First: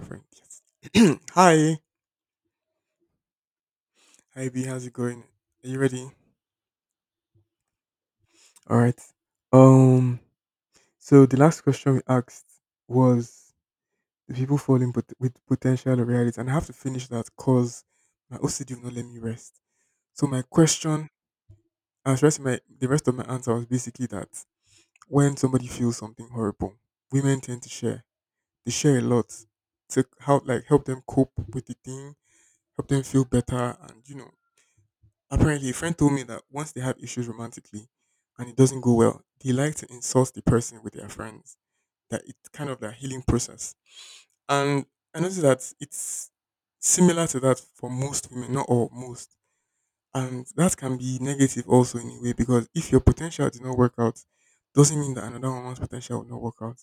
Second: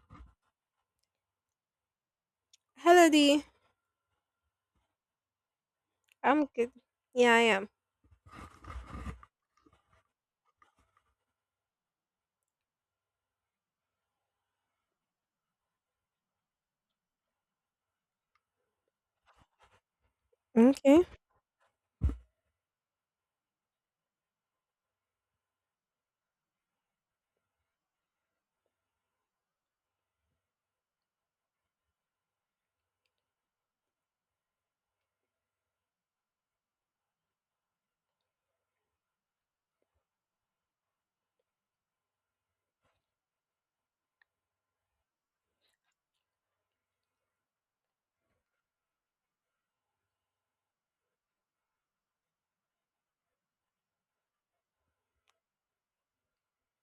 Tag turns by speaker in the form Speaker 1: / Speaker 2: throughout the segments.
Speaker 1: Perfect. Yes. Hi.
Speaker 2: Hello, D.
Speaker 1: Hi B, how's it going? Are you ready?
Speaker 2: I'm good. Yeah, I am.
Speaker 1: Alright. Um so the last question we asked was the people with potential or reality? And I have to finish that because my OCD will not let me rest. So my
Speaker 2: Okay.
Speaker 1: question and the rest of my answer was basically that when somebody feels something horrible, women tend to share. They share a lot to help like help them cope with the thing, help them feel better and you know Apparently, a friend told me that once they have issues romantically and it doesn't go well, they like to insult the person with their friends. That it's kind of their healing process. And I noticed that it's similar to that for most women, not all, most. And that can be negative also in a way because if your potential did not work out, doesn't mean that another woman's potential will not work out.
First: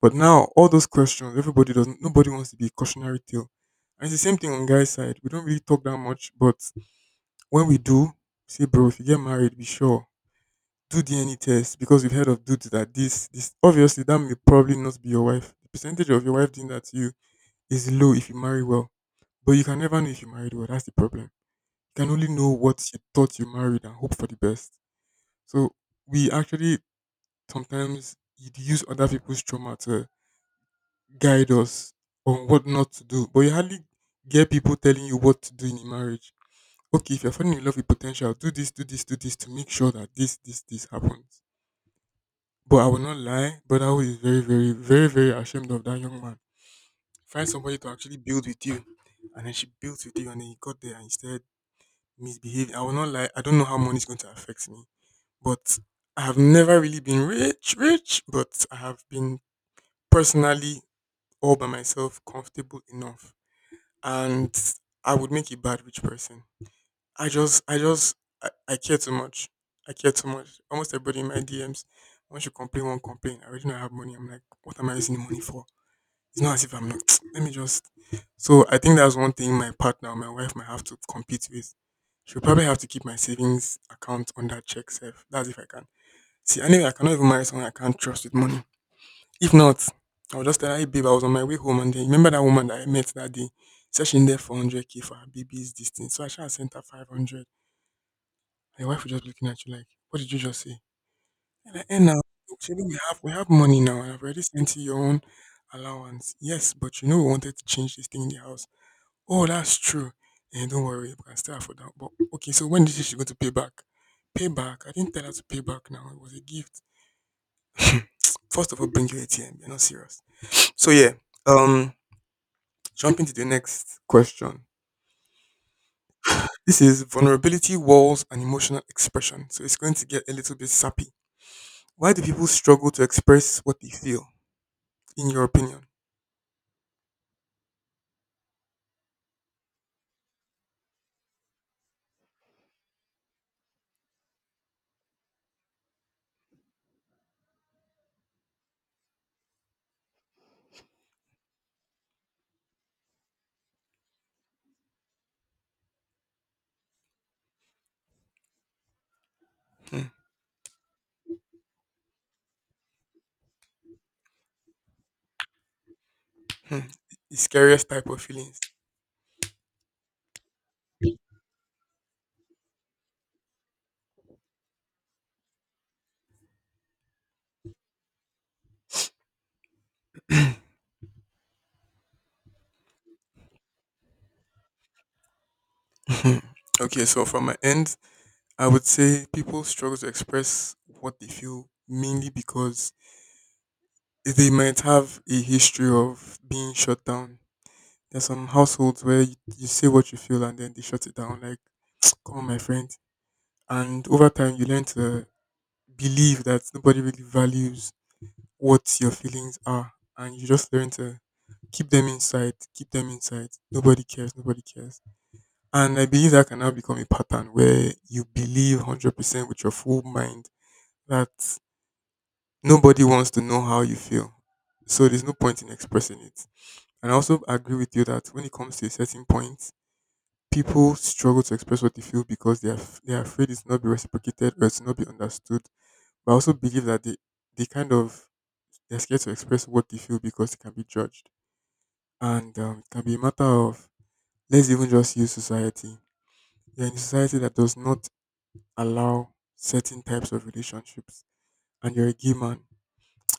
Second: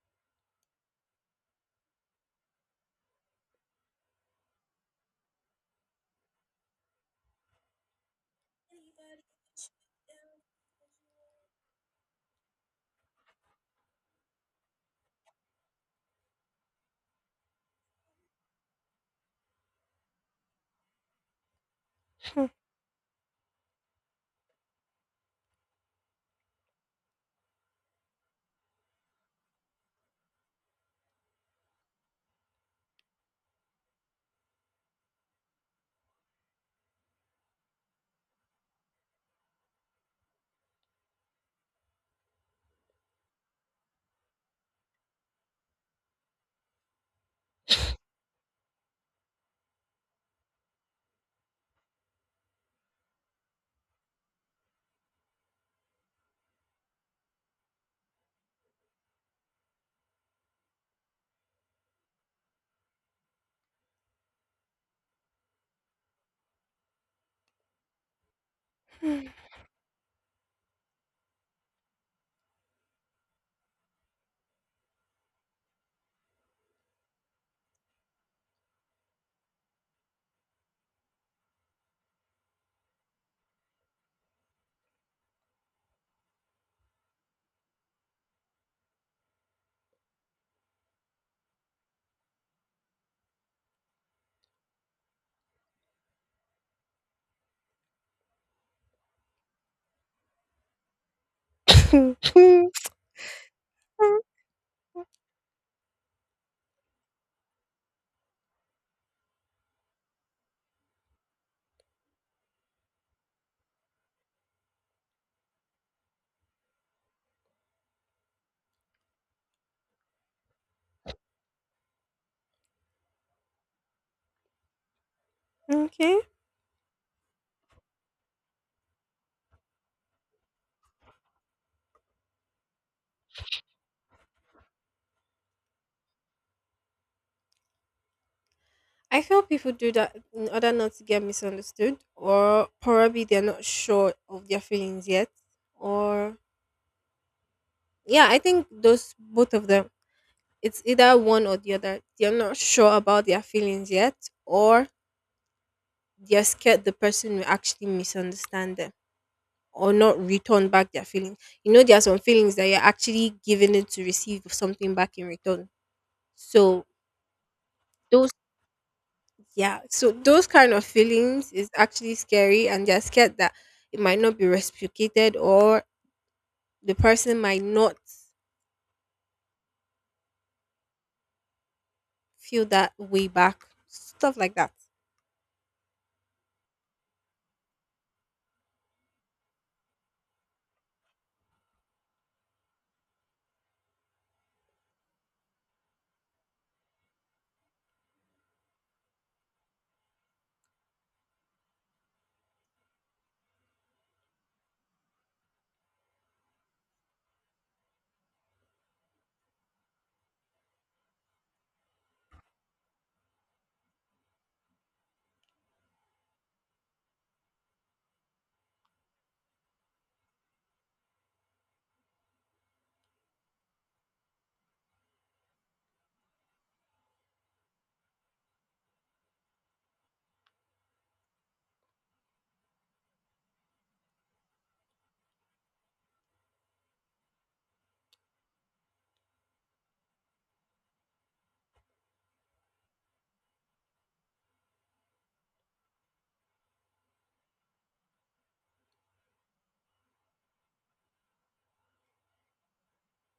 Speaker 1: But now all those questions, everybody doesn't nobody wants to be a cautionary tale. And it's the same thing on guys' side. We don't really talk that much, but when we do, say, bro, if you get married, be sure do DNA test because we've heard of dudes that this obviously that may probably not be your wife. The percentage of your wife doing that to you is low if you marry well, but you can never know if you married well. That's the problem. You can only know what you thought you married and hope for the best. So we actually sometimes use other people's trauma to guide us on what not to do, but you hardly get people telling you what to do in a marriage. Okay, if you're falling in love with potential, do this, do this, do this to make sure that this happens. But I will not lie, but I was very, very, very, very ashamed of that young man. Find somebody to actually build with you. And then she built with you and then he got there and he started misbehaving. I will not lie, I don't know how money is going to affect me. But I have never really been rich, rich, but I have been personally all by myself comfortable enough. And I would make a bad rich person. I just, I just, I care too much. I care too much. Almost everybody in my DMs, once you complain, one complain. I already know I have money. I'm like, what am I using the money for? It's not as if I'm not. Let me just. So I think that's one thing my partner, my wife, might have to compete with. She'll probably have to keep my savings account under check safe. That's if I can. See, anyway, I cannot even marry someone I can't trust with money. If not, I'll just tell her, hey, babe, I was on my way home and then remember that woman that I met that day? Said she needed 400k for her baby's distance. So I should have sent her 500. Your wife was just looking at you like, what did you just say? And I and now actually we have money now and I've already sent you your own allowance. Yes, but you know we wanted to change this thing in the house. Oh, that's true. And don't worry, we can still afford that. But okay, so when did she going to pay back? Pay back. I didn't tell her to pay back now. It was a gift. First of all, bring your ATM. You're not serious. So yeah. Um Jumping to the next question.
Speaker 2: okay.
Speaker 1: This is vulnerability, walls, and emotional expression. So it's going to get a little bit sappy. Why do people struggle to express what they feel? In your opinion?
Speaker 2: I feel people do that in order not to get misunderstood, or probably they're not sure of their feelings yet. Or, yeah, I think those both of them, it's either one or the other. They're not sure about their feelings yet, or they're scared the person will actually misunderstand them or
Speaker 1: Hmm.
Speaker 2: not return back their feelings. You know, there are some feelings that you're actually giving it to receive something back in return.
Speaker 1: Hmm.
Speaker 2: So
Speaker 1: The scariest type of
Speaker 2: Those
Speaker 1: feelings.
Speaker 2: yeah, so those kind of feelings is actually scary, and they're scared that it might not be reciprocated or the person might not feel that way back. Stuff like that.
Speaker 1: Hmm. Okay, so from my end, I would say people struggle to express what they feel mainly because they might have a history of being shut down. There's some households where you say what you feel and then they shut it down. Like, come on, my friend. And over time, you learn to believe that nobody really values what your feelings are, and you just learn to keep them inside, keep them inside. Nobody cares, nobody cares. And I believe that can now become a pattern where you believe 100% with your full mind that nobody wants to know how you feel. So there's no point in expressing it. And I also agree with you that when it comes to a certain point, people struggle to express what they feel because they are afraid it's not be reciprocated or it's not be understood. But I also believe that they kind of, they're scared to express what they feel because it can be judged. And it can be a matter of, let's even just use society. You're in a society that does not allow certain types of relationships and you're a gay man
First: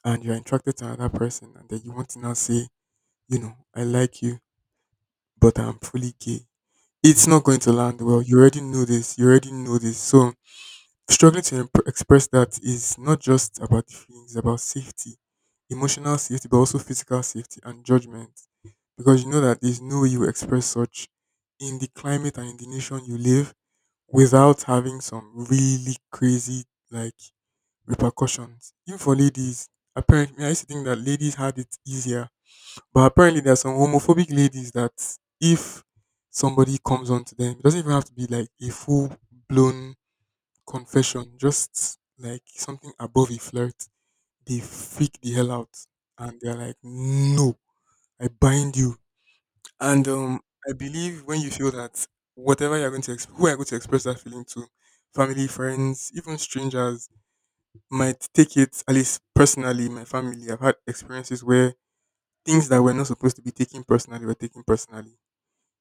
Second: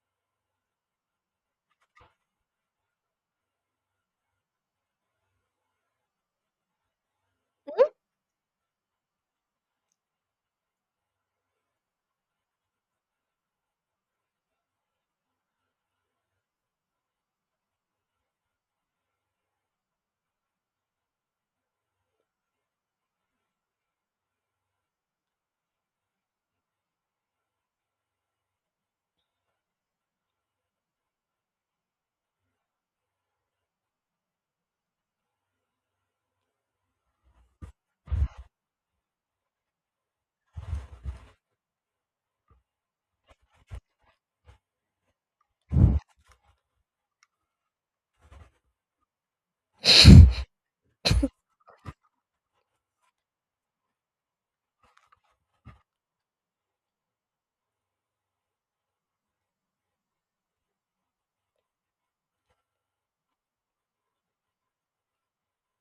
Speaker 1: and you're attracted to another person and then you want to now say, you know, I like you, but I'm fully gay. It's not going to land well. You already know this. You already know this. So express that is not just about the feelings, it's about safety, emotional safety, but also physical safety and judgment. Because you know that there's no way you express such in the climate and in the nation you live without having some really crazy like repercussions. Even for ladies, apparently, I used to think that ladies had it easier, but apparently there are some homophobic ladies that if somebody comes on to them, it doesn't even have to be like a full blown confession, just like something above a flirt. They freak the hell out and they're like, "No, I bind you." And I believe when you feel that whatever you're going to exp- who are you going to express that feeling to, family, friends, even strangers, might take it at least personally in my family. I've had experiences where things that were not supposed to be taken personally were taken personally.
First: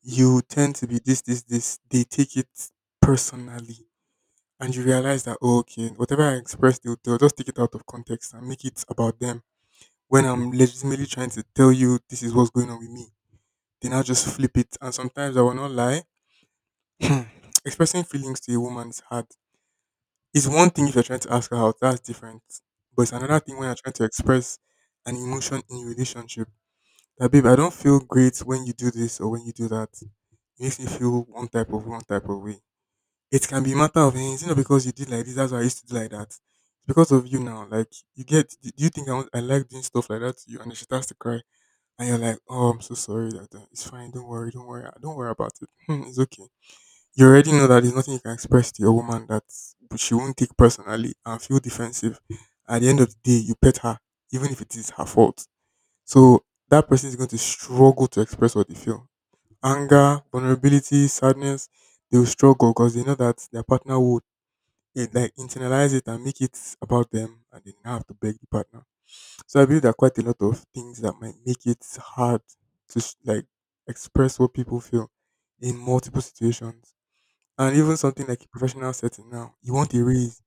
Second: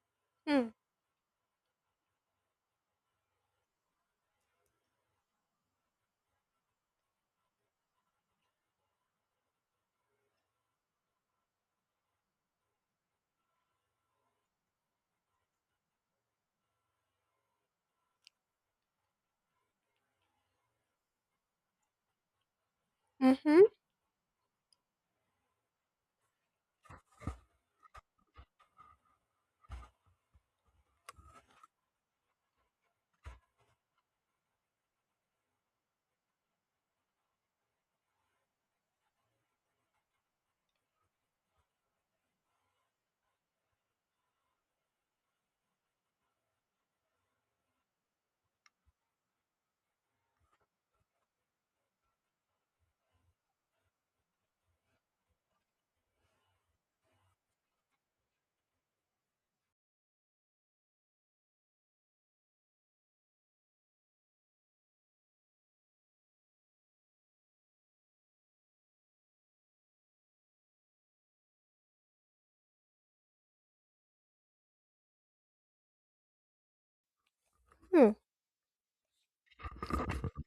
Speaker 1: You
Speaker 2: Mm.
Speaker 1: tend to be this, this, this. They take it personally, and you realize that oh, okay, whatever I express, they'll just take it out of context and make it about them. When I'm legitimately trying to tell you this is what's going on with me, they now just flip it. And sometimes I will not lie. Expressing feelings to a woman is hard. It's one thing if you're trying to ask her out, that's different. But it's another thing when
Speaker 2: Mm-hmm.
Speaker 1: you're trying to express an emotion in your relationship. That babe, I don't feel great when you do this or when you do that. It makes me feel one type of way. It can be a matter of eh, it's not because you did like this, that's why I used to do like that. It's because of you now. Like you get do you think I, want, I like doing stuff like that to you and then she starts to cry and you're like, oh, I'm so sorry that it's fine, don't worry, don't worry, don't worry about it. It's okay, you already know that there's nothing you can express to your woman that she won't take personally and feel defensive. At the end of the day, you pet her, even if it is her fault. So that person is going to struggle to express what they feel. Anger, vulnerability, sadness, they will struggle because they know that their partner would eh, like internalize it and make it about them and they now have to beg the partner. So I believe there are quite a lot of things that might make it hard to express what people feel in multiple situations. And even
Speaker 2: Mm.
Speaker 1: something like a professional setting now, you want a raise.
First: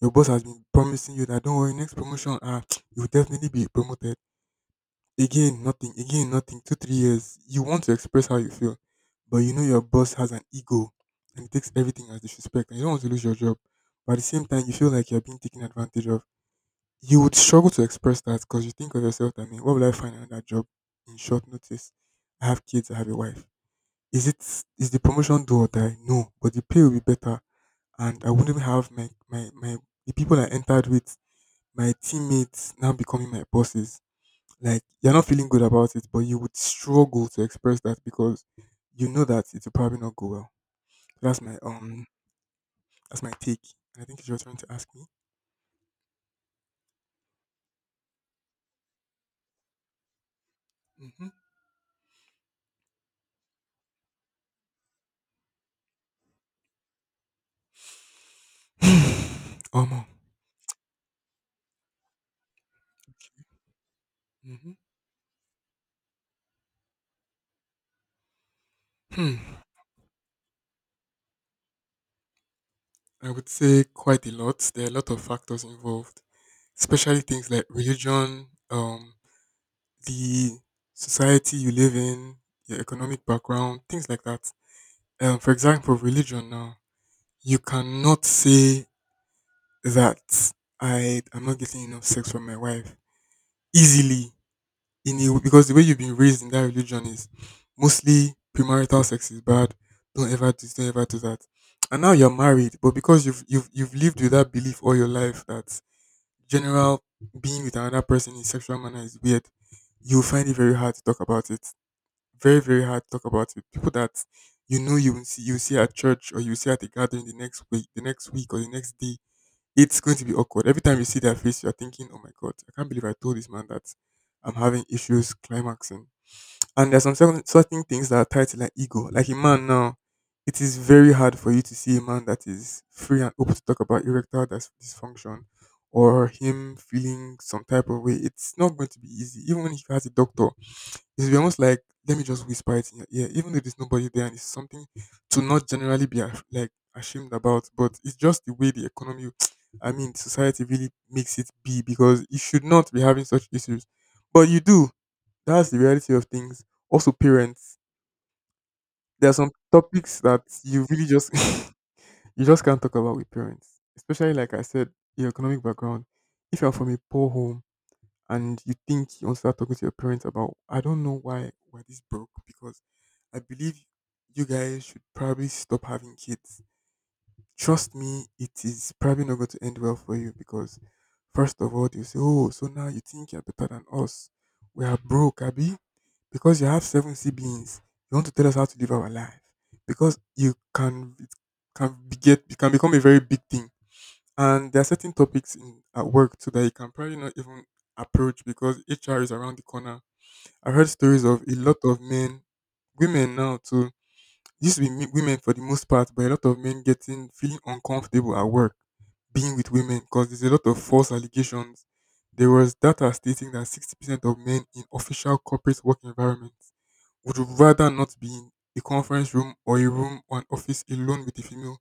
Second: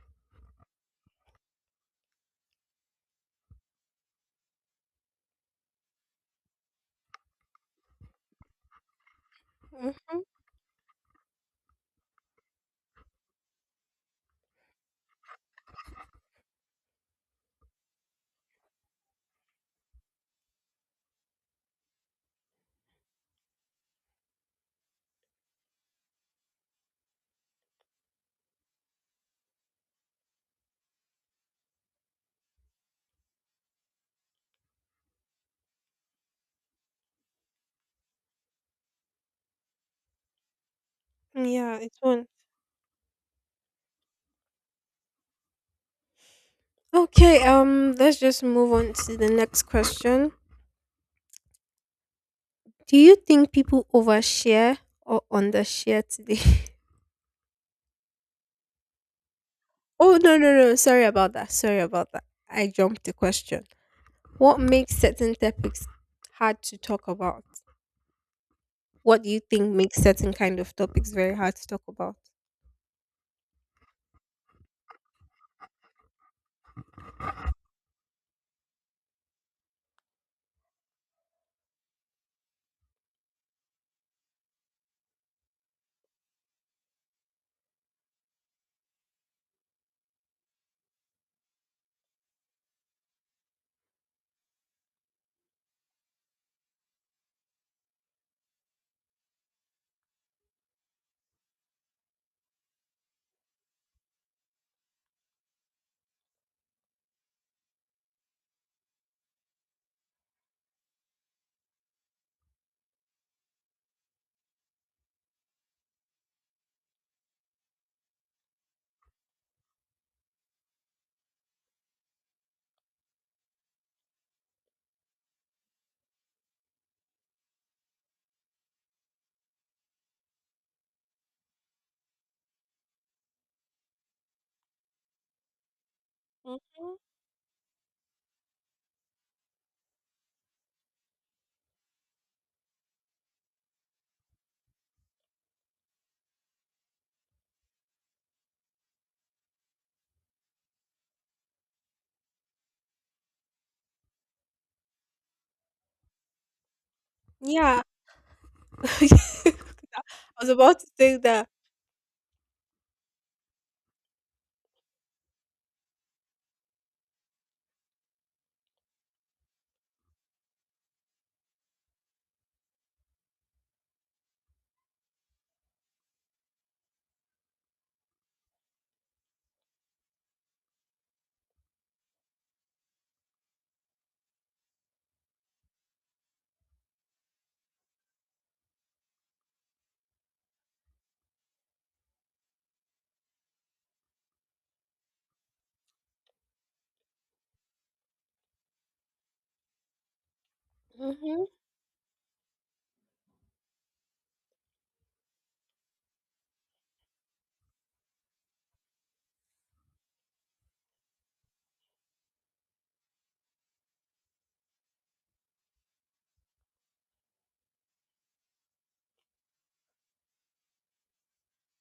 Speaker 1: Your boss has been promising you that don't worry, next promotion, ah, you will definitely be promoted. Again, nothing. Again, nothing. Two, 3 years. You want to express how you feel, but you know your boss
Speaker 2: Mm-hmm.
Speaker 1: has an ego, and it takes everything as disrespect, and you don't want to lose your job. But at the same time, you feel like you're being taken advantage of. You would struggle to express that because you think of yourself. I mean, what will I find another job in short notice? I have kids. I have a wife. Is it is the promotion do or die? No, but the pay will be better and I wouldn't even have my, my, my the people I entered with, my teammates now becoming my bosses. Like you're not feeling good about it, but you would struggle to express that because you know that it will probably not go well. That's my
Speaker 2: Yeah, it's
Speaker 1: um
Speaker 2: one.
Speaker 1: that's my take. And I think it's your turn to ask me.
Speaker 2: Okay, let's just move on to the next question. Do you think people overshare or undershare today?
Speaker 1: Mm-hmm. Omo.
Speaker 2: Oh, no, no, no. Sorry about that. Sorry about that. I jumped the question. What
Speaker 1: Mhm.
Speaker 2: makes certain topics hard to talk about? What do you
Speaker 1: Hmm.
Speaker 2: think makes certain kind of topics very hard to talk about?
Speaker 1: I would say quite a lot. There are a lot of factors involved, especially things like religion, the society you live in, your economic background, things like that. For example, religion now, you cannot say that I am not getting enough sex from my wife easily in a, because the way you've been raised in that religion is mostly premarital sex is bad. Don't ever do that. And now you're married, but because you've lived with that belief all your life that general being with another person in sexual manner is weird, you'll find it very hard to talk about it very very hard to talk about it. People that you know you will see you see at church or you see at a gathering the next week or the next day. It's going to be awkward. Every time you see their face, you're thinking, "Oh my god, I can't believe I told this man that I'm having issues climaxing." And there's some certain things that are tied to like ego. Like a man now, it is very hard for you to see a man that is free and open to talk about dysfunction or him
Speaker 2: Mhm.
Speaker 1: feeling some type of way. It's not going to be easy, even when he has a doctor, it's be almost like let me just whisper it in your ear, even though there's nobody there, and it's something to not generally be like ashamed about. But it's just the way the economy, I mean, society really makes it be because you should not be having such issues, but you do. That's the reality of things. Also, parents.
Speaker 2: Yeah.
Speaker 1: There are some
Speaker 2: I
Speaker 1: topics that
Speaker 2: was about
Speaker 1: you
Speaker 2: to
Speaker 1: really
Speaker 2: say
Speaker 1: just
Speaker 2: that.
Speaker 1: you just can't talk about with parents, especially like I said, your economic background. If you're from a poor home and you think you want to start talking to your parents about I don't know why this broke because I believe you guys should probably stop having kids. Trust me, it is probably not going to end well for you because first of all you say, oh, so now you think you're better than us. We are broke, Abby. Because you have seven siblings, you want to tell us how to live our life. Because you can it can become a very big thing, and there are certain topics in at work too that you can probably not even approach because HR is around the corner. I heard stories of
Speaker 2: Hmm.
Speaker 1: a lot of men, women now too. It used to be women for the most part, but a lot of men getting feeling uncomfortable at work being with women because there's a lot of false allegations. There was data stating that 60% of men in official corporate work environments would rather not be in a conference room or a room or an office alone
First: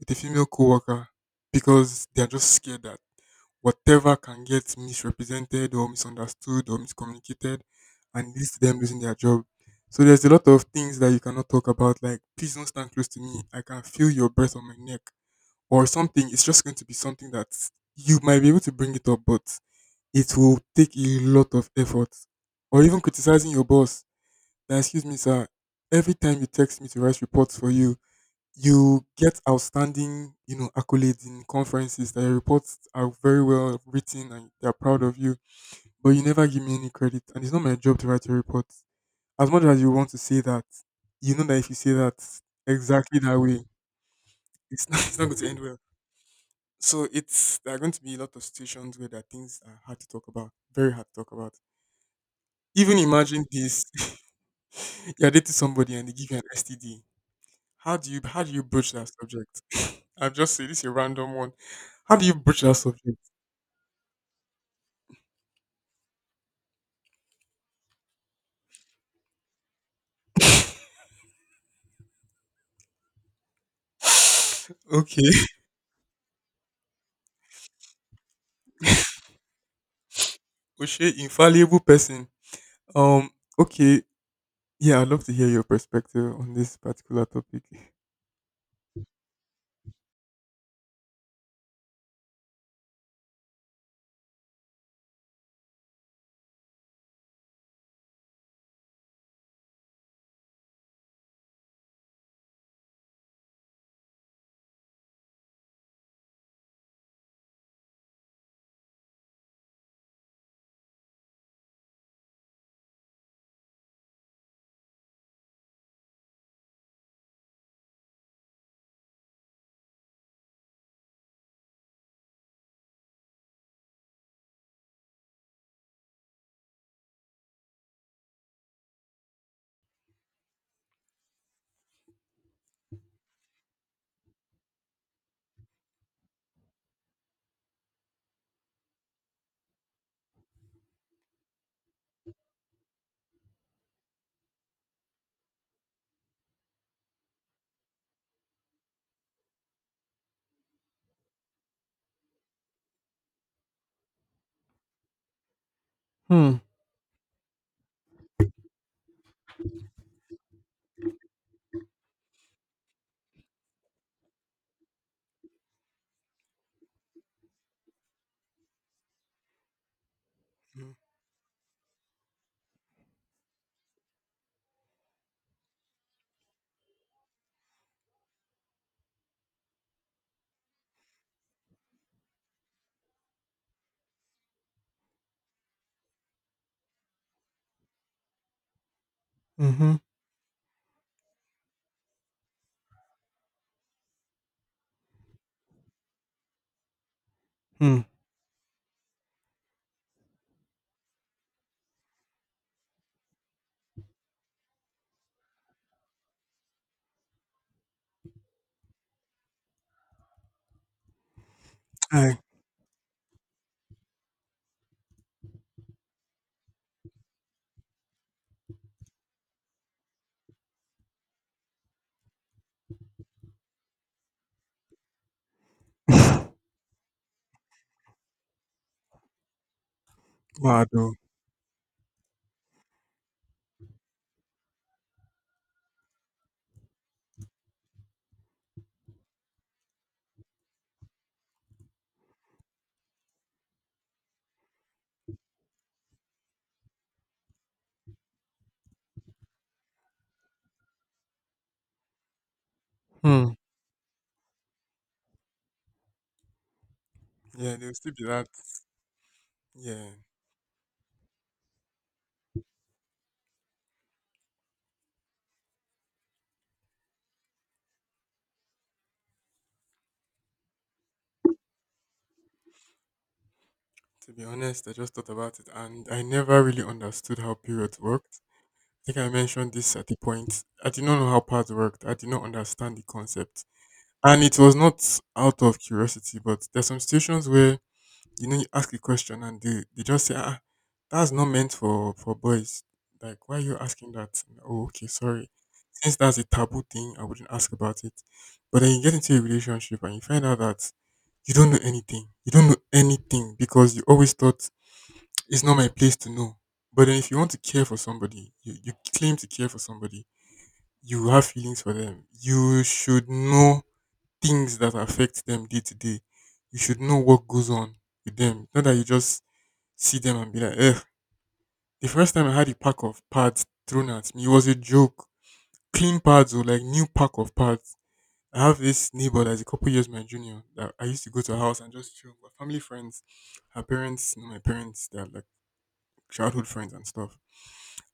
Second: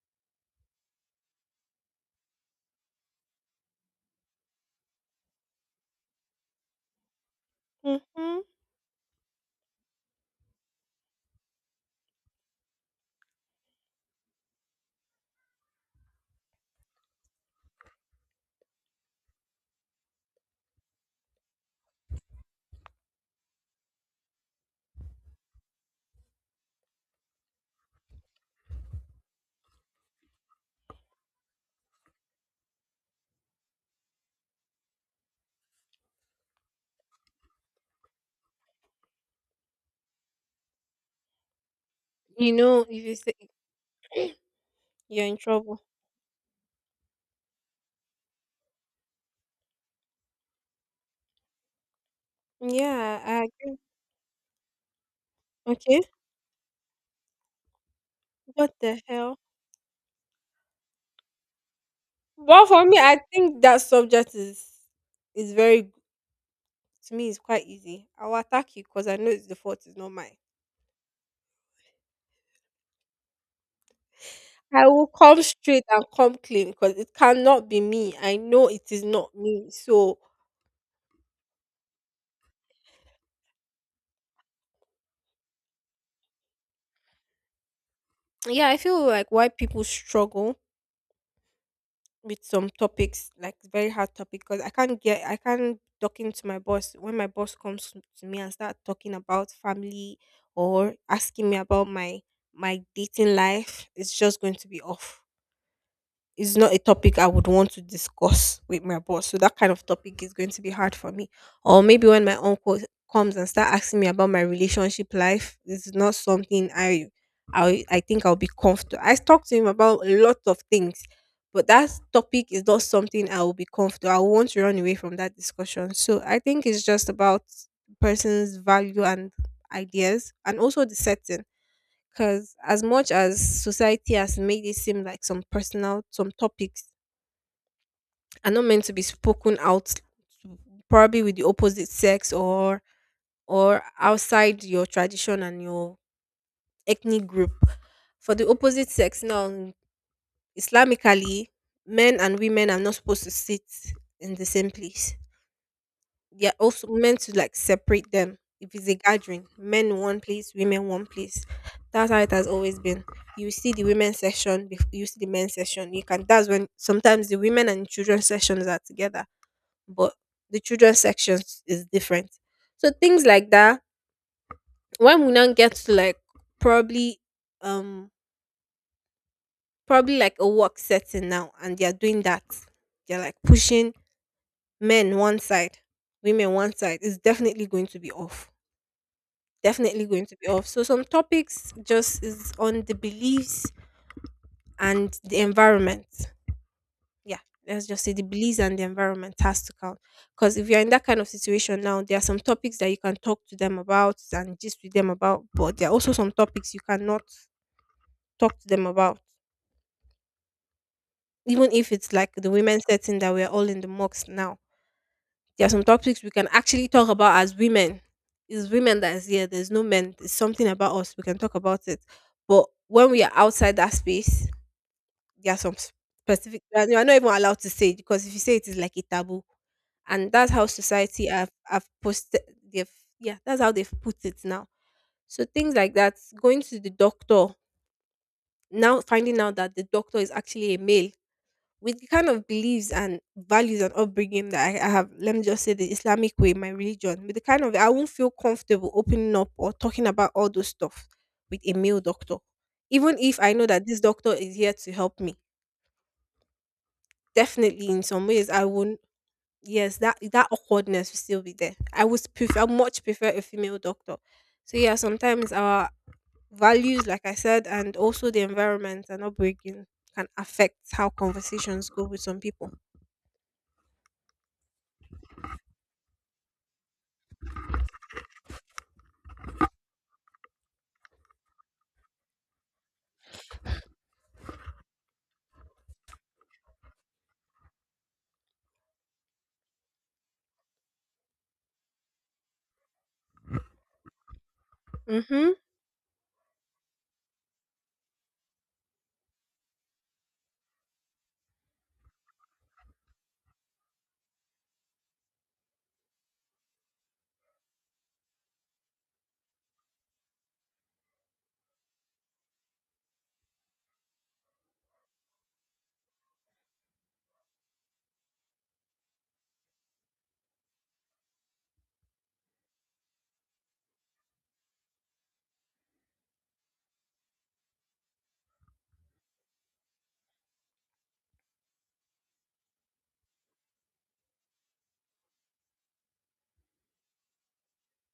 Speaker 1: with a female coworker because they're just scared that whatever can get misrepresented or misunderstood or miscommunicated and
Speaker 2: Hmm.
Speaker 1: leads to them losing their job. So there's a lot of things that you cannot talk about, like please don't stand close to me. I can feel your breath on my neck or something. It's just going to be something that you might be able to bring it up, but it will take a lot of effort. Or even criticizing your boss. That excuse me, sir. Every time you text me to write reports for you, you get outstanding, you know, accolades in conferences that your reports are very well written and they're proud of you, but you never give me any credit. And it's not my job to write your reports. As much as you want to say that, you know that if you say that
Speaker 2: You know, if you
Speaker 1: exactly
Speaker 2: say
Speaker 1: that way, it's not, it's not
Speaker 2: you're in
Speaker 1: going to end well.
Speaker 2: trouble.
Speaker 1: So it's there are going to be a lot of situations where there are things that are hard to talk about, very hard to talk about. Even
Speaker 2: Yeah, I
Speaker 1: imagine
Speaker 2: agree.
Speaker 1: this: you're dating somebody
Speaker 2: Okay.
Speaker 1: and they give you an STD. How do you
Speaker 2: What
Speaker 1: broach
Speaker 2: the
Speaker 1: that
Speaker 2: hell?
Speaker 1: subject? I've just said this is a random one. How do you broach
Speaker 2: But
Speaker 1: that
Speaker 2: for me,
Speaker 1: subject?
Speaker 2: I think that subject is very to me it's quite easy. I'll attack you because I know it's the fault is not mine. I will
Speaker 1: Okay.
Speaker 2: come straight and come clean because it cannot be me. I know it is not me. So
Speaker 1: Oshay, infallible person. Um, okay. Yeah, I'd love to hear your perspective on this particular topic.
Speaker 2: yeah, I feel like why people struggle with some topics, like very hard topic, because I can't talking to my boss when my boss comes to me and start talking about family or asking me about my dating life, it's just going to be off. It's not a topic I would want to discuss with my boss. So that kind of topic is going to be hard for me. Or maybe when my uncle comes and start asking me about my relationship life, this is not something I think I'll be comfortable. I talk to him about a lot of things, but that topic is not something I will be comfortable. I want to run away from that discussion. So I think it's just about person's value and ideas and also the setting because as much as society has made it seem like some topics are not meant to be spoken out, probably with the opposite sex or outside your tradition and your ethnic group. For the opposite sex now, Islamically, men and women are not supposed to sit in the same place. They're
Speaker 1: Hmm.
Speaker 2: also meant to like separate them. If it's a gathering, men in one place, women one place. That's how it has always been. You see the women's section, you see the men's section. You can. That's when sometimes the women and children sections are together, but the children's section is different. So things like that. When we now get to like probably, um, probably like a work setting now, and they are doing that. They're like pushing men one side, women one side. It's definitely going to be off,
Speaker 1: Mm-hmm.
Speaker 2: definitely going to be off. So some topics just is on the beliefs and the environment. Yeah, let's
Speaker 1: Hmm.
Speaker 2: just say the beliefs and the environment has to count. Because if you're in that kind of situation now, there are some topics that you can talk to them about and just with them about, but there are also some topics you cannot talk to them about. Even if it's like
Speaker 1: Aye.
Speaker 2: the women setting that we're all in the mocks now, there are some topics we can actually talk about as women. It's women that is here. There's no men. It's something about us. We can talk about it. But when we are outside that space, there are some specific. You are not even allowed to say it because if you say it, it's like a taboo, and that's how
Speaker 1: Wow, though.
Speaker 2: society have posted. They've Yeah, that's how they've put it now. So things like that, going to the doctor now, finding out that the doctor is actually a male with the kind of beliefs and values and upbringing that I have, let me just say the Islamic way, my religion, with the kind of, I won't feel comfortable opening up or talking about all those stuff with a male doctor. Even if
Speaker 1: Hmm.
Speaker 2: I know that this doctor is here to help me,
Speaker 1: Yeah, there
Speaker 2: definitely
Speaker 1: will
Speaker 2: in
Speaker 1: still be
Speaker 2: some
Speaker 1: that.
Speaker 2: ways I won't. Yes,
Speaker 1: Yeah.
Speaker 2: that awkwardness will still be there. I would prefer, much prefer a female doctor. So yeah, sometimes our values, like I said, and also the environment and upbringing can affect how conversations go with some people.
Speaker 1: To be honest, I just thought about it and I never really understood how periods worked. I think I mentioned this at the point. I did not know how parts worked. I did not understand the concept. And it was not out of curiosity, but there's some situations where you know you ask a question and they just say, ah, that's not meant for boys. Like, why are you asking that? Oh, okay, sorry.
Speaker 2: Mm-hmm.
Speaker 1: Since that's a taboo thing, I wouldn't ask about it. But then you get into a relationship and you find out that you don't know anything. You don't know anything because you always thought it's not my place to know. But then if you want to care for somebody, you claim to care for somebody, you have feelings for them. You should know things that affect them day to day. You should know what goes on with them. Not that you just see them and be like, eh. The first time I had a pack of pads thrown at me, it was a joke. Clean pads or like new pack of pads. I have this neighbor that's a couple years my junior that I used to go to her house and just chill. My family friends, her parents, know my parents, they're like childhood friends and stuff.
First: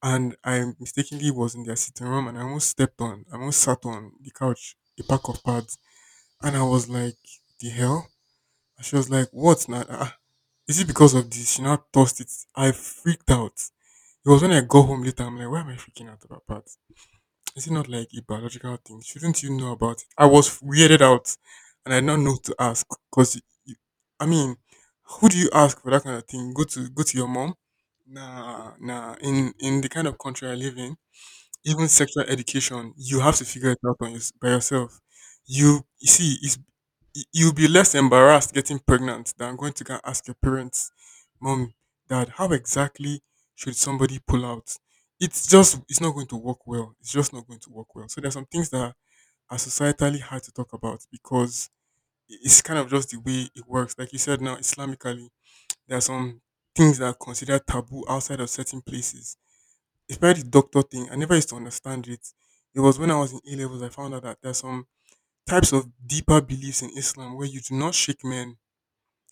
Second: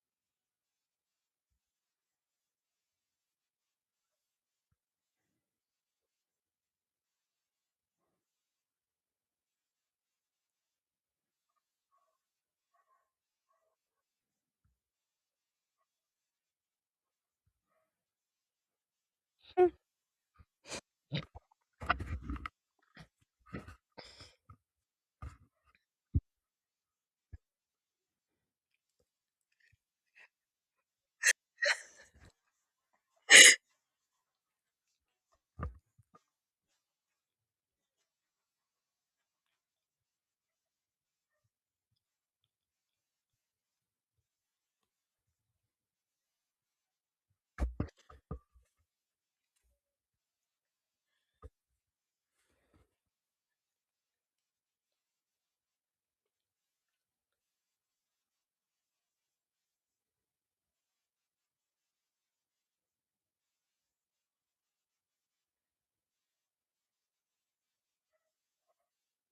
Speaker 1: And I mistakenly was in their sitting room and I almost sat on the couch, a pack of pads. And I was like, the hell? And she was like, what now? Ah, ah. Is it because of this? She now tossed it. I freaked out. It was when I got home later. I'm like, why am I freaking out about that? Is it not like a biological thing? Shouldn't you know about it? I was weirded out and I did not know to ask because, I mean, who do you ask for that kind of thing? Go to your mom? Nah, nah. In the kind of country I live in, even sexual education, you have to figure it out on your, by yourself. You see, it's, you'll be less embarrassed getting pregnant than going to go and ask your parents, mom, dad, how exactly should somebody pull out? It's just, it's not going to work well. It's just not going to work well. So there's some things that are societally hard to talk about because it's kind of just the way it works. Like you said now, Islamically, there are some things that are considered taboo outside of certain places. It's probably the doctor thing. I never used to understand it. It was when I was in A levels I found out that there's some types of deeper beliefs in Islam where you do not shake men.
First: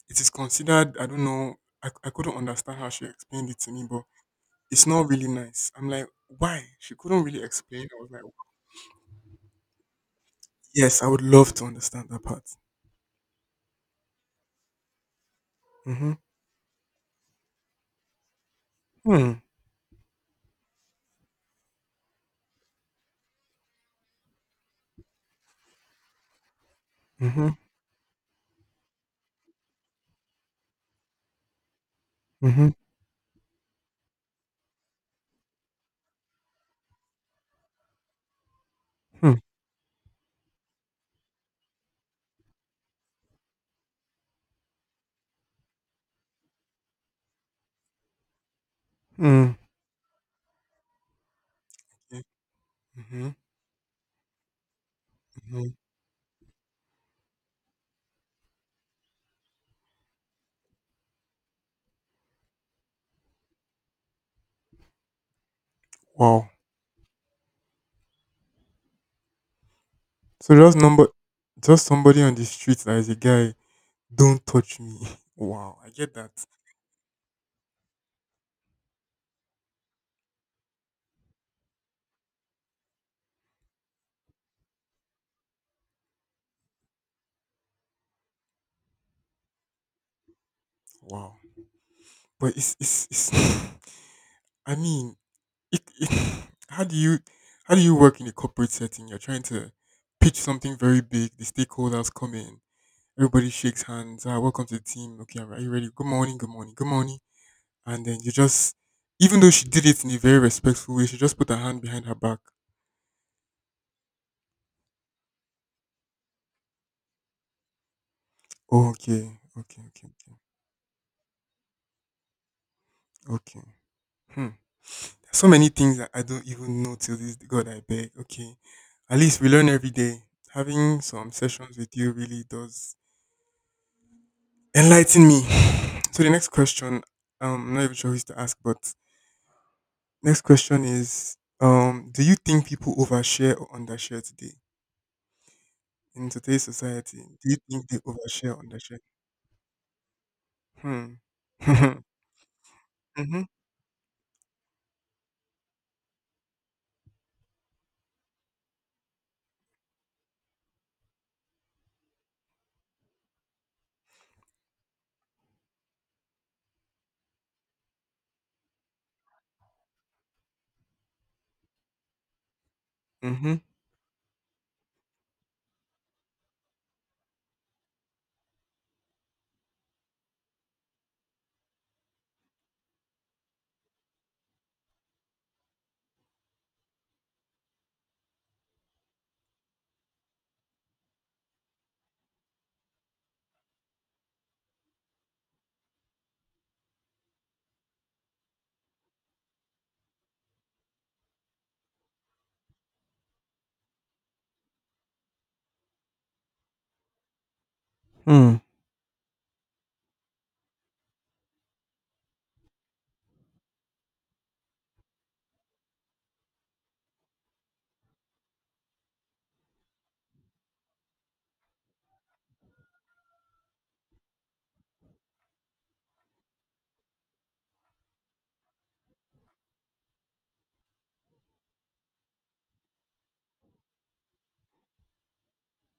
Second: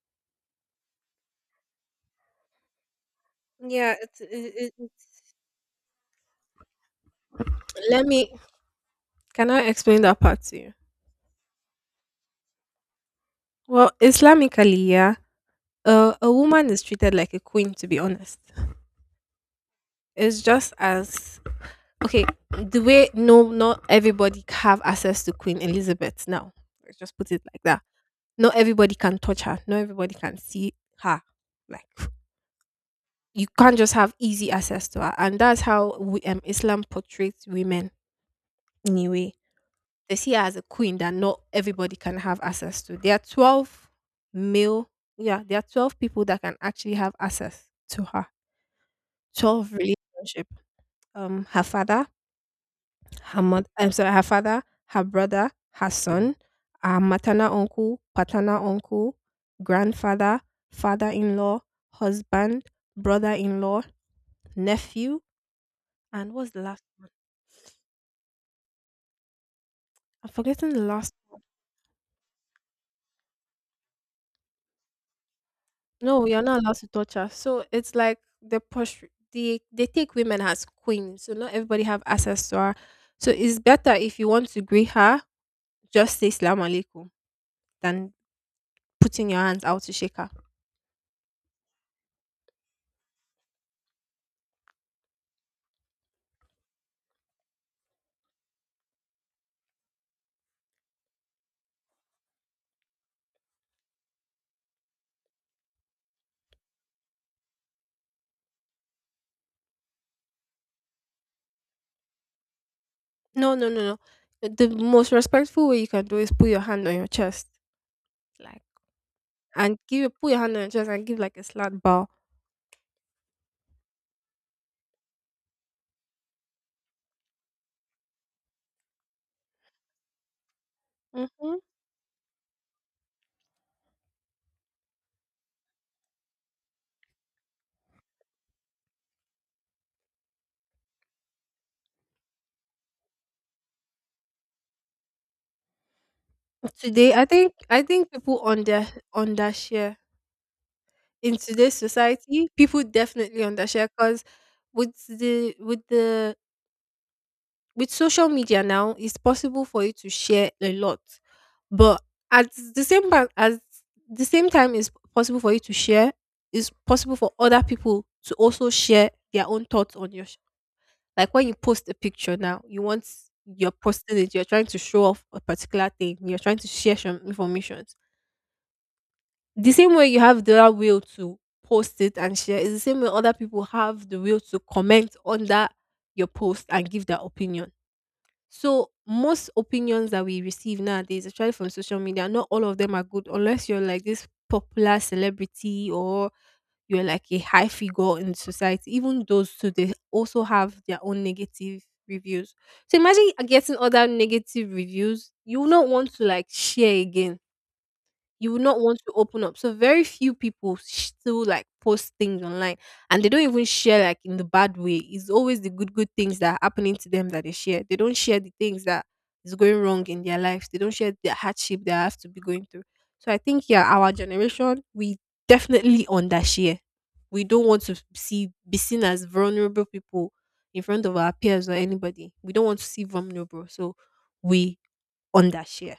Speaker 1: It is considered, I don't know, I couldn't understand how she explained it to me,
Speaker 2: Yeah,
Speaker 1: but
Speaker 2: it's it,
Speaker 1: it's
Speaker 2: it,
Speaker 1: not really nice. I'm like, why? She couldn't really explain. I
Speaker 2: let
Speaker 1: was like,
Speaker 2: me, can I explain that part to you?
Speaker 1: yes, I would love to understand that part.
Speaker 2: Well, Islamically, yeah,
Speaker 1: Mm-hmm.
Speaker 2: a woman is treated like a queen. To be honest,
Speaker 1: Hmm.
Speaker 2: it's just as okay the way no not everybody have access to Queen Elizabeth now. Let's just put it
Speaker 1: Mm-hmm.
Speaker 2: like that. Not everybody can touch her. Not everybody can see her. Like
Speaker 1: Mm-hmm.
Speaker 2: you can't just have easy access to her, and that's how we, Islam portrays women anyway,
Speaker 1: Hmm.
Speaker 2: they see her as a queen that not everybody can have access to. There are 12 male, yeah, there are 12 people that can actually have access to her.
Speaker 1: Hmm.
Speaker 2: 12 relationship. Her father,
Speaker 1: Yeah. Mm-hmm.
Speaker 2: her mother, I'm sorry, her father, her brother,
Speaker 1: Mm-hmm.
Speaker 2: her son, her maternal uncle, paternal uncle, grandfather, father-in-law, husband, brother-in-law, nephew, and
Speaker 1: Wow.
Speaker 2: what's the last one? I'm
Speaker 1: So
Speaker 2: forgetting
Speaker 1: just
Speaker 2: the
Speaker 1: number,
Speaker 2: last.
Speaker 1: just somebody on the street that is a guy. Don't touch me. Wow, I get
Speaker 2: No,
Speaker 1: that.
Speaker 2: you're not allowed to touch her. So it's like the push, they take women as queens, so not everybody have access to her. So it's better if you want to greet her, just say "salam alaikum" than putting your hands out to shake her.
Speaker 1: Wow, but it's I mean, how do you work in a corporate setting? You're trying to pitch something very big. The stakeholders come in. Everybody shakes hands. Ah, welcome to the team. Okay, are you ready? Good morning. Good morning. Good morning. And then you just, even though she did it in a very respectful way, she just put her hand behind her back.
Speaker 2: No, no, no, no. The most respectful way you can do is put your hand on your chest, like,
Speaker 1: Oh, okay.
Speaker 2: and
Speaker 1: Okay.
Speaker 2: give put
Speaker 1: Okay.
Speaker 2: your hand on your chest and give like a slight bow.
Speaker 1: Okay. Okay. Hmm. So many things that I don't even know till this day. God I beg. Okay. At least we learn every day. Having some
Speaker 2: Hmm.
Speaker 1: sessions with you really does enlighten me. So the next question, I'm not even sure who's to ask, but next question is do you think people overshare or undershare today? In today's
Speaker 2: Today,
Speaker 1: society,
Speaker 2: I
Speaker 1: do
Speaker 2: think
Speaker 1: you
Speaker 2: I
Speaker 1: think they
Speaker 2: think people
Speaker 1: overshare or
Speaker 2: under
Speaker 1: undershare?
Speaker 2: undershare
Speaker 1: Hmm.
Speaker 2: in today's society. People definitely
Speaker 1: Mm-hmm.
Speaker 2: undershare because with the with the with social media now, it's possible for you to share a lot, but at the same time, as the same time, it's possible for you to share. It's possible for other people to also share their own thoughts on your. Like when you post a picture now,
Speaker 1: Mm-hmm.
Speaker 2: you're posting it. You're trying to show off a particular thing. You're trying to share some information. The same way you have the will to post it and share is the same way other people have the will to comment on that your post and give their opinion. So most opinions that we receive nowadays, especially from social media, not all of them are good unless you're like this popular celebrity or you're like a high figure in society. Even those too, they also have their own negative reviews. So imagine getting other negative reviews. You will not want to like share again, you
Speaker 1: Hmm.
Speaker 2: would not want to open up. So very few people still like post things online and they don't even share like in the bad way. It's always the good things that are happening to them that they share. They don't share the things that is going wrong in their lives. They don't share the hardship they have to be going through. So I think yeah, our generation we definitely undershare. We don't want to see be seen as vulnerable people in front of our peers or anybody. We don't want to see vulnerable. So we undershare.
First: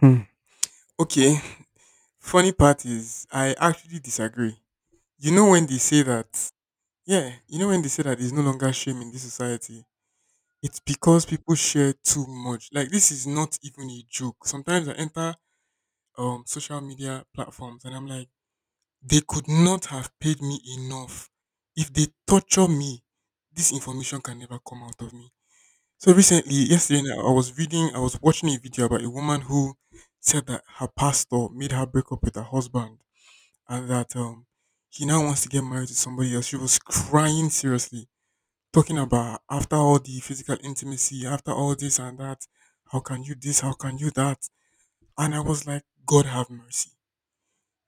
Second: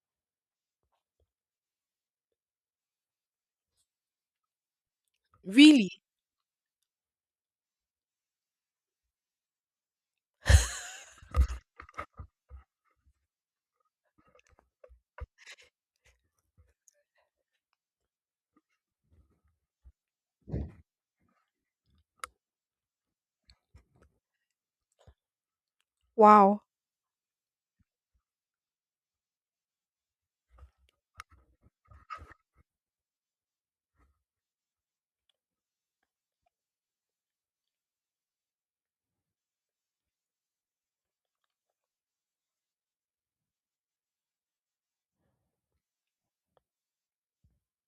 Speaker 1: Hmm. Okay. Funny part is I actually disagree. You know when they
Speaker 2: Really?
Speaker 1: say that Yeah, you know when they say that there's no longer shame in this society, it's because people share too much. Like this is not even a joke. Sometimes I enter social media platforms and I'm like, they could not have paid me enough. If they torture me, this information can never come out of me. So recently,
Speaker 2: Wow.
Speaker 1: yesterday, night, I was reading, I was watching a video about a woman who said that her pastor made her break up with her husband and that he now wants to get married to somebody else. She was crying seriously talking about after all the physical intimacy, after all this and that, how can you this, how can you that? And I was like, God have mercy.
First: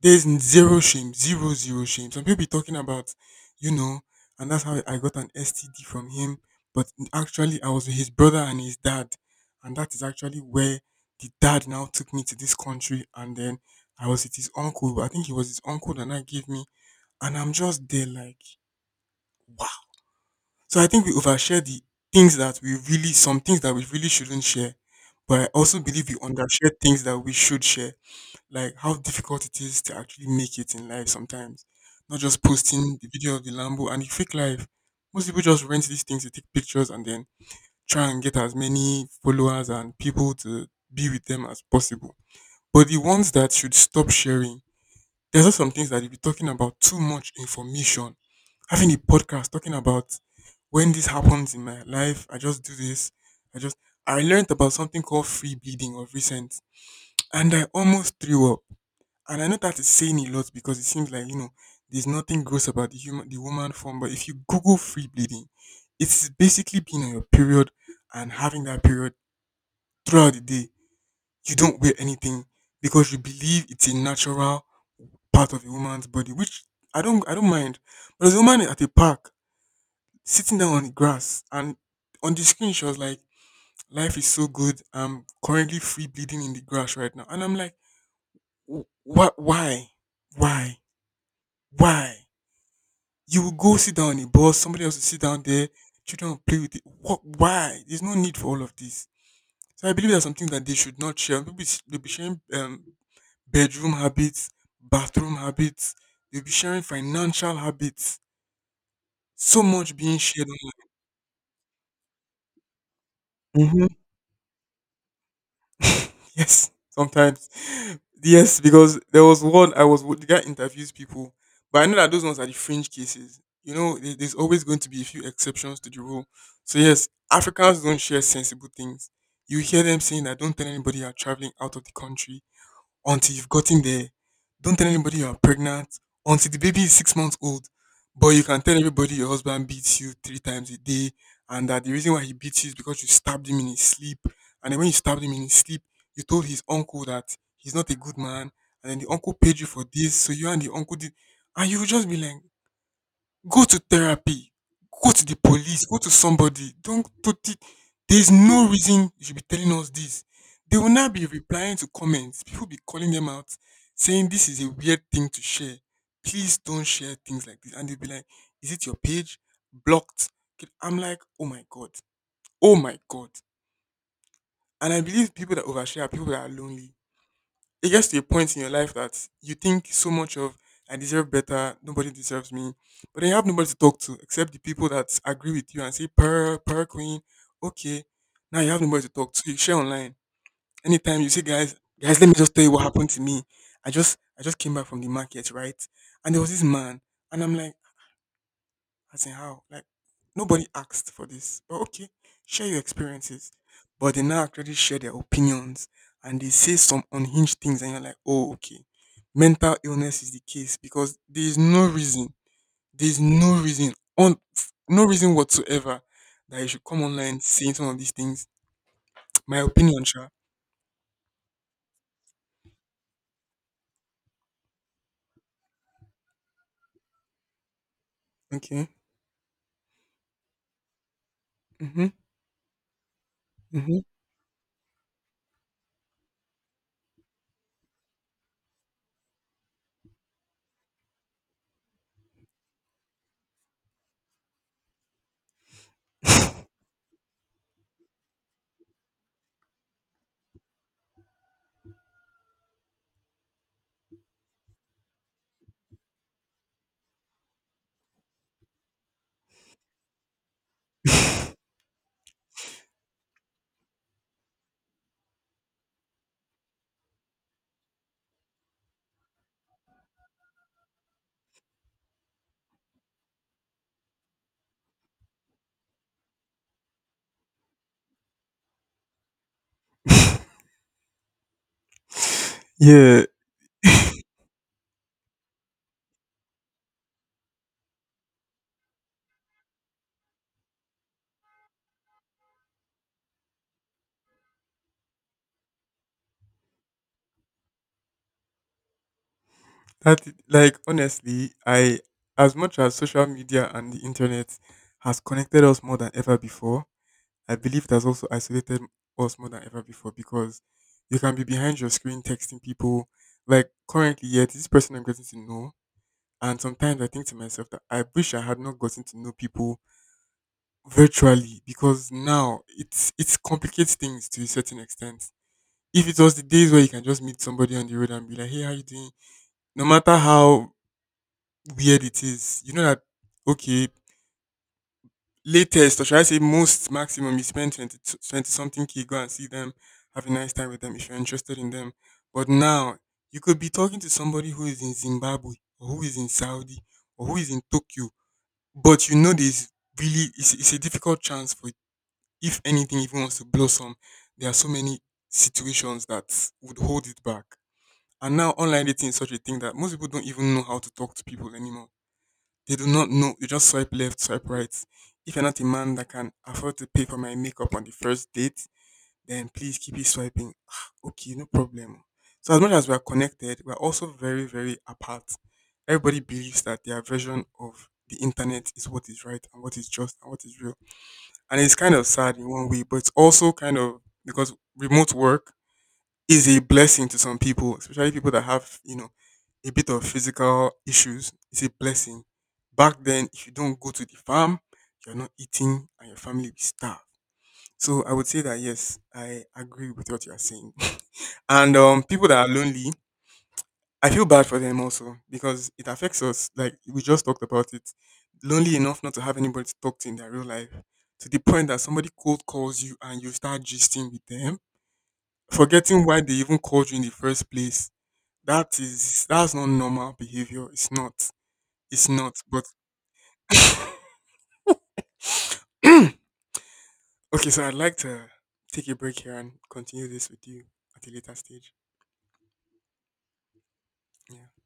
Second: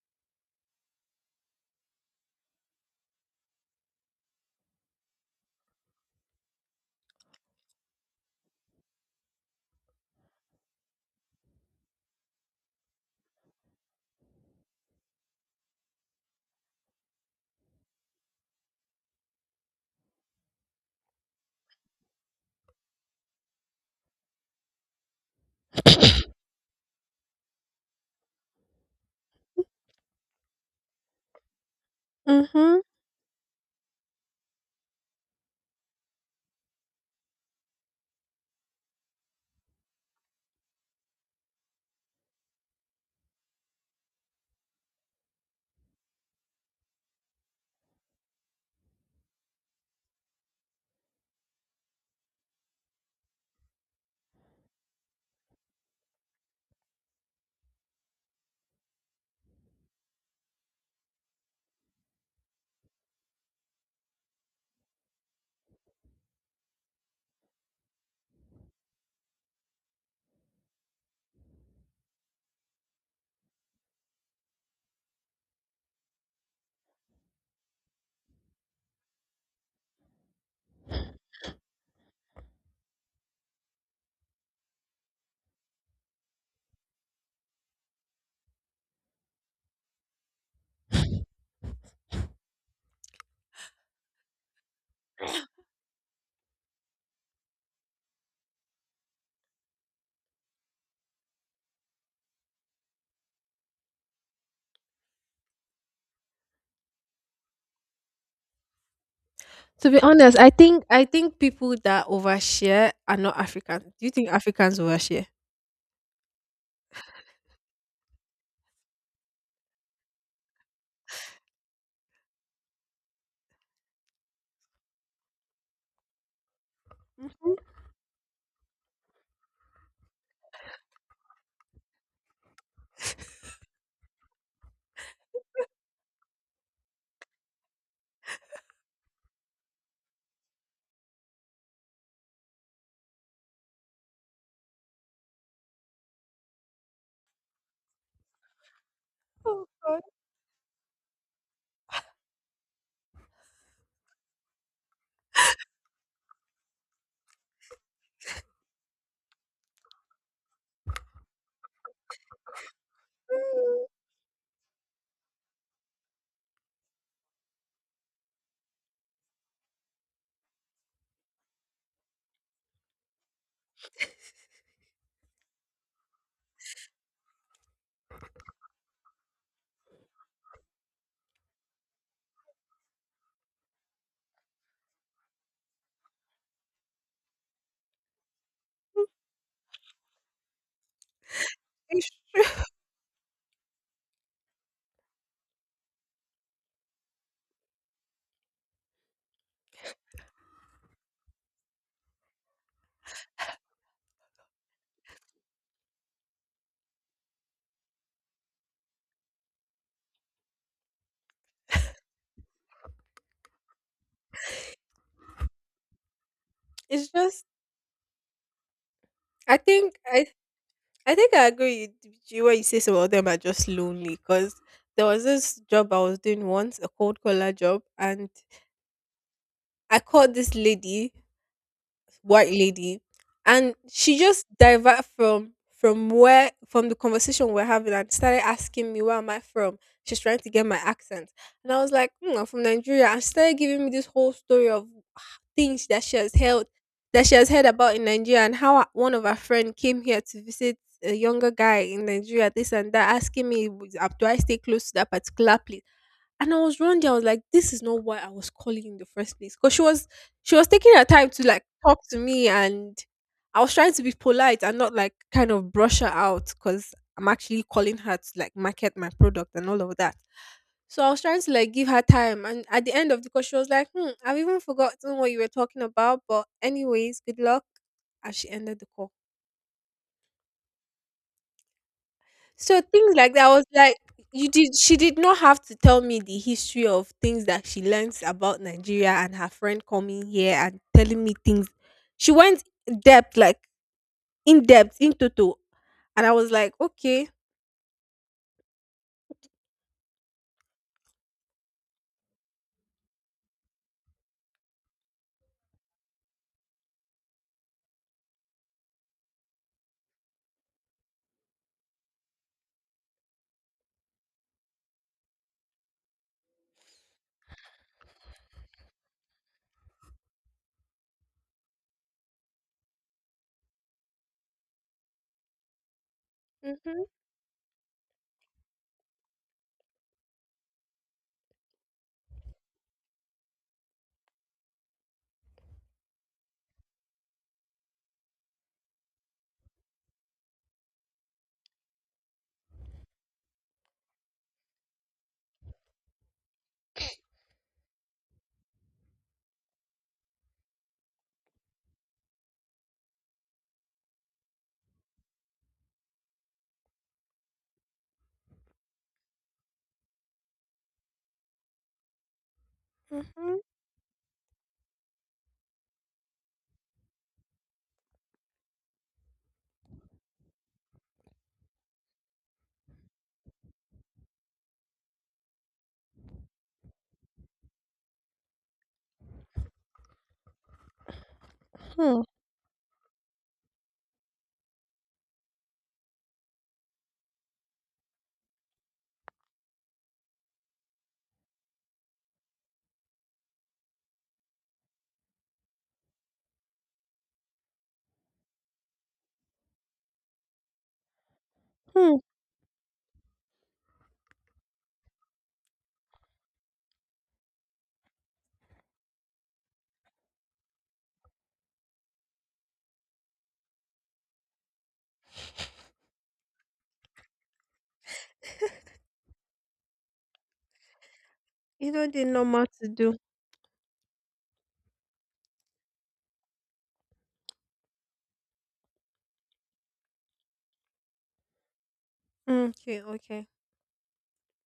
Speaker 1: There's zero shame, zero, zero shame. Some people be talking about, you know, and that's how I got an STD from him. But actually, I was with his brother and his dad. And that is actually where the dad now took me to this country. And then I was with his uncle. I think it was his uncle that now gave me. And I'm just there like, so I think we overshare the things that we really, some things that we really shouldn't share. But I also believe we undershare things that we should share, like how difficult it is to actually make it in life sometimes. Not just
Speaker 2: Mhm.
Speaker 1: posting the video of the Lambo and the fake life. Most people just rent these things, they take pictures and then try and get as many followers and people to be with them as possible. But the ones that should stop sharing, there's also some things that if you're talking about too much information, having a podcast talking about when this happens in my life, I just do this. I just I learned about something called free bleeding of recent, and I almost threw up. And I know that is saying a lot because it seems like you know there's nothing gross about the woman form, but if you Google free bleeding, it's basically being on your period and having that period throughout the day. You don't wear anything because you believe it's a natural part of a woman's body, which I don't mind. But there's a woman at a park sitting down on the grass and on the screen she was like, life is so good. I'm currently free bleeding in the grass right now. And I'm like, what, why? Why? Why? You will go sit down on a bus, somebody else will sit down there, children will play with it. What, why? There's no need for all of this. So I believe there are some things that they should not share. They'll be sharing bedroom habits, bathroom habits, they'll be sharing financial habits, so
Speaker 2: To
Speaker 1: much
Speaker 2: be
Speaker 1: being
Speaker 2: honest,
Speaker 1: shared
Speaker 2: I think
Speaker 1: online.
Speaker 2: I think people that overshare are not African.
Speaker 1: Mm-hmm.
Speaker 2: Do you think Africans overshare?
Speaker 1: Yes, sometimes. Yes, because there was one I was, the guy interviews people, but I know that those ones are the fringe cases. You know, there's always going to be a few exceptions to the rule. So yes,
Speaker 2: Mm.
Speaker 1: Africans don't share sensible things. You hear them saying that don't tell anybody you're traveling out of the country until you've gotten there. Don't tell anybody you are pregnant until the baby is 6 months old. But you can tell everybody your husband beats you three times a day and that the reason why he beats you is because you stabbed him in his sleep. And then when you stabbed him in his sleep, you told his uncle that he's not a good man. And then the uncle paid
Speaker 2: Oh
Speaker 1: you for
Speaker 2: God.
Speaker 1: this. So you and the uncle did. And you would just be like, go to therapy, go to the police, go to somebody. Don't put it. There's no reason you should be telling us this. They will not be replying to comments. People be calling them out,
Speaker 2: Mm.
Speaker 1: saying this is a weird thing to share. Please don't share things like this. And they'll be like, is it your page? Blocked. I'm like, oh my God. Oh my God. And I believe people that overshare are people that are lonely. It gets to a point in your life that you think so much of, I deserve better, nobody deserves me. But then you have nobody to talk to except the people that agree with you and say, per queen, okay. Now you have nobody to talk to. You share online. Anytime you say, guys, guys, let me just tell you what happened to me. I just came back from the market, right? And there was this man. And I'm like, as in how? Like nobody asked for this. But okay, share your experiences. But they now actually share their opinions and they say some unhinged things and you're like, oh, okay. Mental illness is the case because there is no reason, there is no reason on, no reason whatsoever that you should come
Speaker 2: It's
Speaker 1: online
Speaker 2: just
Speaker 1: saying some of these things.
Speaker 2: I
Speaker 1: My
Speaker 2: think
Speaker 1: opinion,
Speaker 2: I
Speaker 1: sure.
Speaker 2: I think I agree with you when you say some of them are just lonely because there was this job I was doing once, a cold collar job, and
Speaker 1: Okay.
Speaker 2: I called this lady,
Speaker 1: Mm-hmm.
Speaker 2: white lady, and
Speaker 1: Mm-hmm.
Speaker 2: she just divert from the conversation we're having and started asking me where am I from. She's trying to get my accent, and I was like, "Hmm, I'm from Nigeria," and she started giving me this whole story of things that she has held, that she has heard about in Nigeria and how one of her friend came here to visit a younger guy in Nigeria, this and that, asking me, do I stay close to that particular place?" And I was wrong. There, I was like, "This is not why I was calling in the first place." Because she was taking her time to like talk to me and I was trying to be polite and not like kind of brush her out because I'm actually calling her to like market my product and all of that. So I was trying to like give her time and at the end of the call she was like, hmm, I've even forgotten what you were talking about, but anyways, good luck. And she ended the call. So things
Speaker 1: Yeah.
Speaker 2: like that, I was like, you did. She did not have to tell me the history of things that she learns about Nigeria and her friend coming here and telling me things. She went depth, like in depth, in total, and I was like, okay,
Speaker 1: That like honestly, I as much as social media and the internet has connected us more than ever before, I believe it has also isolated us more than ever before because you can be behind your screen texting people like currently, yet this person I'm getting to know, and sometimes I think to myself that I wish I had not gotten to know people virtually because now it's complicates things to a certain extent. If it was the days where you can
Speaker 2: mm-hmm,
Speaker 1: just meet somebody on the road and be like, hey, how you doing? No matter how weird it is. You know that, okay, latest or should I say most maximum you spend 20 20 something k, go and see them, have a nice time with them if you're interested in them. But now you could be talking to somebody who is in Zimbabwe or who is in Saudi or who is in Tokyo, but you know there's really, it's a difficult chance for if anything even wants to blossom. There are so many situations that would hold it back. And now online dating is such a thing that most people don't even know how to talk to people anymore. They do not know. You
Speaker 2: mm-hmm,
Speaker 1: just swipe left, swipe right. If you're not a man that can afford to pay for my makeup on the first date, then please keep it swiping. Ah, okay, no problem. So as much as we are connected, we are also very, very apart. Everybody believes that their version of the internet is what is right and what is just and what is real. And it's kind of
Speaker 2: hmm,
Speaker 1: sad in one way, but it's also kind of, because remote work is a blessing to some people, especially people that have, you know, a bit of physical issues. It's a blessing. Back then, if you don't go to the farm, you're not eating and your family will starve. So I would say that yes, I agree with what you are saying. And
Speaker 2: hmm.
Speaker 1: people that are lonely, I feel bad for them also because it affects us. Like we just talked about it, lonely enough not to have anybody to talk to in their real life, to the point that somebody cold calls you and you start gisting with them, forgetting why they even called you in the first place, that's not normal behavior. It's not.
Speaker 2: You
Speaker 1: It's
Speaker 2: know the
Speaker 1: not. But
Speaker 2: normal to do.
Speaker 1: okay, so I'd like to take a break here and continue this with you at a later stage.
Speaker 2: Mm. Okay, okay.
Speaker 1: Yeah.